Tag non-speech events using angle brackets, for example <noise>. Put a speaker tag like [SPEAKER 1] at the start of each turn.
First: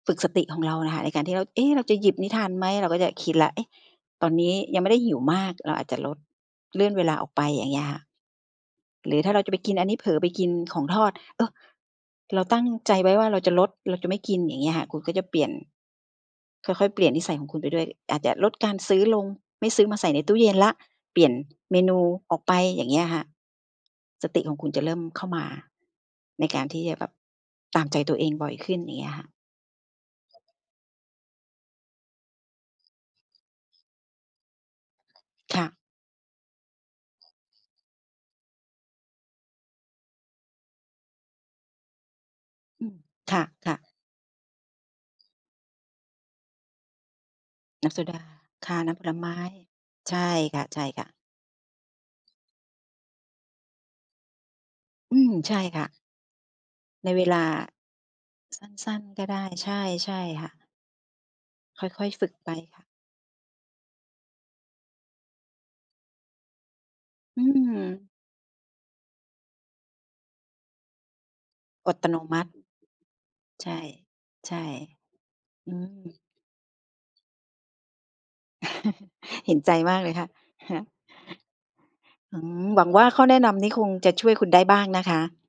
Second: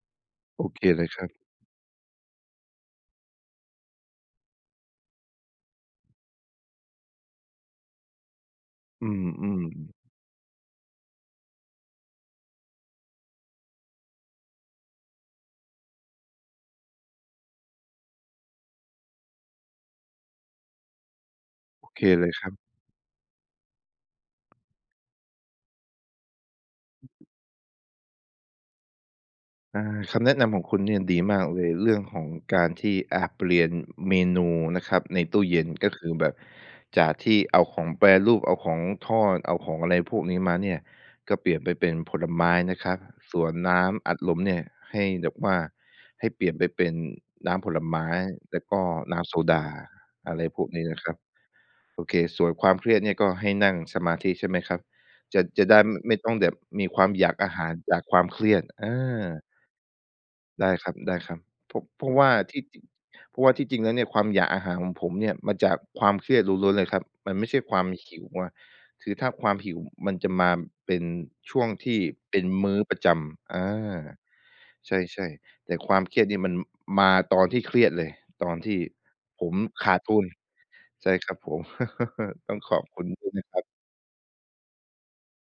[SPEAKER 1] ฝึกสติข
[SPEAKER 2] โ
[SPEAKER 1] อ
[SPEAKER 2] อ
[SPEAKER 1] งเรา
[SPEAKER 2] เค
[SPEAKER 1] น่ะค่
[SPEAKER 2] เล
[SPEAKER 1] ะ
[SPEAKER 2] ย
[SPEAKER 1] ในก
[SPEAKER 2] ค
[SPEAKER 1] าร
[SPEAKER 2] รั
[SPEAKER 1] ที
[SPEAKER 2] บ
[SPEAKER 1] ่เรา เอ๊ เราจะหยิบนี้ทานไหม เราก็จะคิดแล้ว เอ๊ะ! ตอนนี้ยังไม่ได้หิวมาก เราอาจจะลด เลื่อนเวลาออกไป อย่างเงี้ยค่ะ
[SPEAKER 2] อื
[SPEAKER 1] หรือถ้าเราจะไป
[SPEAKER 2] ม
[SPEAKER 1] กินอันน
[SPEAKER 2] ๆ
[SPEAKER 1] ี้ เผลอไปกินของทอด เออ เราตั้งใจไว้ว่าเราจะลด เราจะไม่กิน อย่างเงี้ยค่ะ คุณก็จะเปลี่ยน ค่อย ๆ เปลี่ยนนิสัยของคุณไปด้วย อาจจะลดการซื้อลง ไม่ซื้อมาใส่ในตู้เย็นแล้ว เปลี่ยนเม
[SPEAKER 2] โอ
[SPEAKER 1] นู
[SPEAKER 2] เคเลย
[SPEAKER 1] ออ
[SPEAKER 2] ค
[SPEAKER 1] ก
[SPEAKER 2] รั
[SPEAKER 1] ไป
[SPEAKER 2] บ
[SPEAKER 1] อย่างเงี้ยค่ะ สติของคุณจะเริ่มเข้ามา ในการที่จะแบบตามใจตัวเองบ่อยขึ้น อย่างเงี้ยค่ะ
[SPEAKER 2] อา คำแนะนำของคุณเนี่ยดีมากเลย เรื่องของการที่ อา เปลี่ยนเมนูนะครับในตู้เย
[SPEAKER 1] ค
[SPEAKER 2] ็
[SPEAKER 1] ่
[SPEAKER 2] น
[SPEAKER 1] ะ
[SPEAKER 2] ก็คือแบบจากที่เอาของแปรรูป เอาของทอด เอาของอะไรพวกนี้มาเนี่ย ก็เปลี่ยนไปเป็นผลไม้นะ
[SPEAKER 1] อื
[SPEAKER 2] ครั
[SPEAKER 1] ม
[SPEAKER 2] บ
[SPEAKER 1] ค
[SPEAKER 2] ส่วนน
[SPEAKER 1] ่ะ
[SPEAKER 2] ้
[SPEAKER 1] ๆ
[SPEAKER 2] ำอัดลมเนี่ยให้แบบว่า ให้เปลี่ยนไปเป็นน้ำผล
[SPEAKER 1] น้ำ
[SPEAKER 2] ไม
[SPEAKER 1] โซ
[SPEAKER 2] ้
[SPEAKER 1] ดา
[SPEAKER 2] แล้ว
[SPEAKER 1] ค่
[SPEAKER 2] ก
[SPEAKER 1] ะ
[SPEAKER 2] ็
[SPEAKER 1] น้ำผล
[SPEAKER 2] น้
[SPEAKER 1] ไม
[SPEAKER 2] ำโซ
[SPEAKER 1] ้
[SPEAKER 2] ดา
[SPEAKER 1] ใช่
[SPEAKER 2] อะไร
[SPEAKER 1] ค
[SPEAKER 2] พวกนี้นะ
[SPEAKER 1] ่
[SPEAKER 2] ค
[SPEAKER 1] ะ
[SPEAKER 2] ร
[SPEAKER 1] ๆ
[SPEAKER 2] ับ โอเค ส่วนความเครียดเนี่ย ก็ให้นั่งสมาธิ ใช่ไหมครับ
[SPEAKER 1] อืม
[SPEAKER 2] จะ
[SPEAKER 1] ใช่
[SPEAKER 2] จะได
[SPEAKER 1] ค
[SPEAKER 2] ้
[SPEAKER 1] ่ะ
[SPEAKER 2] ไม่ต้องแบบมีควา
[SPEAKER 1] ใน
[SPEAKER 2] ม
[SPEAKER 1] เว
[SPEAKER 2] อยาก
[SPEAKER 1] ลา
[SPEAKER 2] อาหารจากความเครีย
[SPEAKER 1] ส
[SPEAKER 2] ด อ
[SPEAKER 1] ั้น ๆ ก็
[SPEAKER 2] า
[SPEAKER 1] ได้ ใช่ ใช่ค่ะ
[SPEAKER 2] ได้ครับ ๆ เพรา
[SPEAKER 1] ค
[SPEAKER 2] ะ
[SPEAKER 1] ่
[SPEAKER 2] เพร
[SPEAKER 1] อย
[SPEAKER 2] าะว
[SPEAKER 1] ๆ ฝ
[SPEAKER 2] ่
[SPEAKER 1] ึ
[SPEAKER 2] า
[SPEAKER 1] กไป
[SPEAKER 2] ที่จ
[SPEAKER 1] ค
[SPEAKER 2] ริ
[SPEAKER 1] ่
[SPEAKER 2] ง
[SPEAKER 1] ะ
[SPEAKER 2] เพราะว่าที่จริงแล้วเนี่ยความอยากอาหารของผมเนี่ยมาจากความเครียดล้วน ๆ เลยครับ มัน
[SPEAKER 1] อื
[SPEAKER 2] ไม่ใช่ความ
[SPEAKER 1] ม
[SPEAKER 2] หิวอะ คือถ้าความหิวมันจะมาเป็นช่วงท
[SPEAKER 1] อด
[SPEAKER 2] ี่
[SPEAKER 1] ตะโนม
[SPEAKER 2] เป็
[SPEAKER 1] ั
[SPEAKER 2] น
[SPEAKER 1] ติ
[SPEAKER 2] มื้อประจำ อ
[SPEAKER 1] ใ
[SPEAKER 2] า
[SPEAKER 1] ช่ ใช่
[SPEAKER 2] ใช่ ๆ แ
[SPEAKER 1] อ
[SPEAKER 2] ต
[SPEAKER 1] ื
[SPEAKER 2] ่ความเคร
[SPEAKER 1] ม
[SPEAKER 2] ียดเนี่ยมันมาตอนที่เครียดเลย ตอนที่
[SPEAKER 1] <chuckles>
[SPEAKER 2] ผ
[SPEAKER 1] เห
[SPEAKER 2] ม
[SPEAKER 1] ็นใจ
[SPEAKER 2] ข
[SPEAKER 1] ม
[SPEAKER 2] า
[SPEAKER 1] า
[SPEAKER 2] ด
[SPEAKER 1] กเล
[SPEAKER 2] ท
[SPEAKER 1] ย
[SPEAKER 2] ุ
[SPEAKER 1] ค่
[SPEAKER 2] น
[SPEAKER 1] ะ <chuckles>
[SPEAKER 2] ใช่ครับผม
[SPEAKER 1] อื
[SPEAKER 2] <chuckles> ต้อง
[SPEAKER 1] ม
[SPEAKER 2] ขอ
[SPEAKER 1] หว
[SPEAKER 2] บ
[SPEAKER 1] ัง
[SPEAKER 2] ค
[SPEAKER 1] ว
[SPEAKER 2] ุ
[SPEAKER 1] ่า
[SPEAKER 2] ณ
[SPEAKER 1] ข้
[SPEAKER 2] ด
[SPEAKER 1] อ
[SPEAKER 2] ้วย
[SPEAKER 1] แน
[SPEAKER 2] น
[SPEAKER 1] ะ
[SPEAKER 2] ะ
[SPEAKER 1] น
[SPEAKER 2] ครั
[SPEAKER 1] ำ
[SPEAKER 2] บ
[SPEAKER 1] นี้คงจะช่วยคุณได้บ้างนะคะ